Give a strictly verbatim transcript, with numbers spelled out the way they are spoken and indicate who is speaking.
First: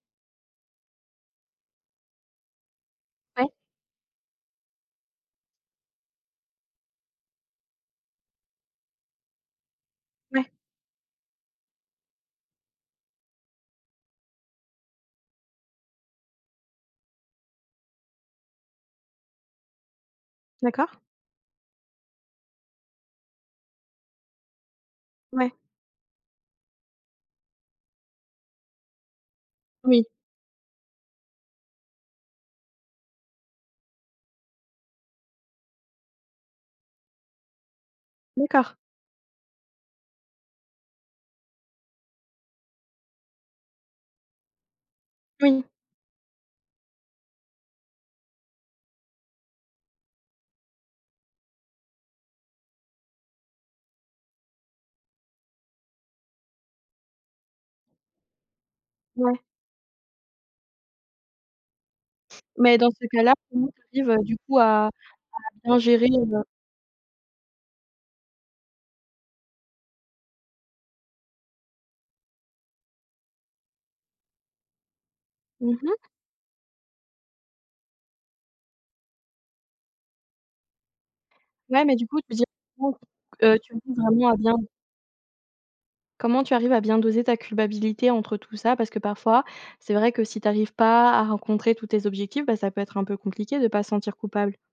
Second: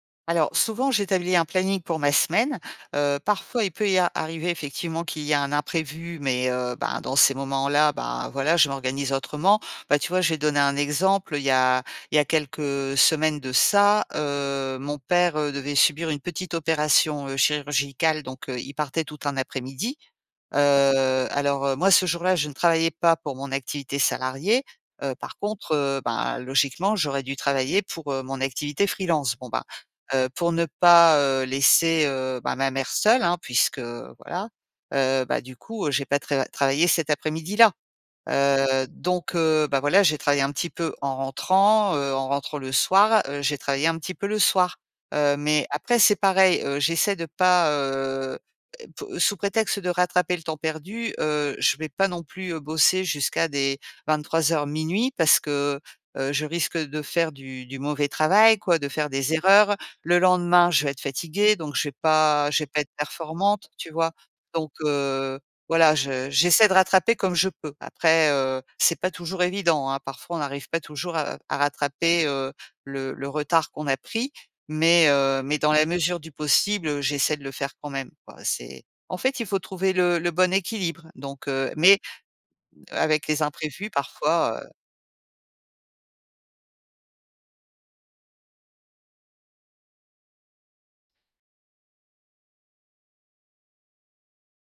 Speaker 1: Alors, souvent, j'établis un planning pour ma semaine. Heu,
Speaker 2: Ouais.
Speaker 1: parfois, il peut y a arriver, effectivement, qu'il y a un imprévu, mais, heu, ben, dans ces moments-là, ben, voilà, je m'organise autrement. Bah, tu vois, je vais
Speaker 2: Ouais.
Speaker 1: donner un exemple. Il y a il y a quelques semaines de ça, heu, mon père, heu, devait subir une petite opération, heu, chirurgicale, donc, heu, il partait tout un après-midi. Heu,
Speaker 2: D'accord.
Speaker 1: alors, heu, moi, ce jour-là, je ne travaillais pas pour mon activité salariée, heu, par
Speaker 2: Ouais.
Speaker 1: contre, heu, bah, logiquement, j'aurais dû travailler pour, heu, mon activité freelance. Bon, bah,
Speaker 2: Oui.
Speaker 1: heu, pour ne pas, heu, laisser, heu, bah, ma mère seule, hein, puisque voilà. Heu, bah du coup, j'ai pas tra travaillé cet après-midi-là.
Speaker 2: D'accord.
Speaker 1: Heu, donc, heu, bah, voilà, j'ai travaillé un petit peu en rentrant, heu, en rentrant, le soir, heu, j'ai travaillé un petit peu le soir. Heu,
Speaker 2: Mmh mh.
Speaker 1: mais après, c'est pareil, heu, j'essaie de pas, heu, é po heu, sous prétexte de rattraper le temps perdu, heu, je vais pas non plus, heu, bosser jusqu'à des vingt-trois heures-minuit, parce que, heu, je risque, heu, de faire du du mauvais travail, quoi, de faire des
Speaker 2: Ouais.
Speaker 1: erreurs. Le lendemain, je vais être fatiguée, donc je vais pas je vais
Speaker 2: Mais,
Speaker 1: pas
Speaker 2: dans
Speaker 1: être
Speaker 2: ces cas-là, comment
Speaker 1: performante, tu
Speaker 2: tu
Speaker 1: vois?
Speaker 2: arrives, du coup,
Speaker 1: Donc,
Speaker 2: à à
Speaker 1: heu,
Speaker 2: bien
Speaker 1: voilà,
Speaker 2: gérer
Speaker 1: je
Speaker 2: le
Speaker 1: j'essaie de rattraper comme je peux. Après, heu, c'est pas toujours évident, hein. Parfois, on n'arrive pas toujours, heu, à rattraper, heu le le retard qu'on a pris. Mais, heu, mais, dans
Speaker 2: Mmh
Speaker 1: la
Speaker 2: mh.
Speaker 1: mesure du possible, heu, j'essaie de le faire quand même, quoi, c'est en fait, il faut trouver le le bon équilibre, donc, heu
Speaker 2: Ouais, mais
Speaker 1: mais,
Speaker 2: du coup,
Speaker 1: heu,
Speaker 2: [unintelligible]
Speaker 1: avec les
Speaker 2: heu
Speaker 1: imprévus parfois,
Speaker 2: [unintelligible]
Speaker 1: heu
Speaker 2: Comment tu arrives à bien doser ta culpabilité entre tout ça? Parce que parfois, c'est vrai que si tu arrives pas à rencontrer tous tes objectifs, bah, ça peut être un peu compliqué de pas se sentir coupable.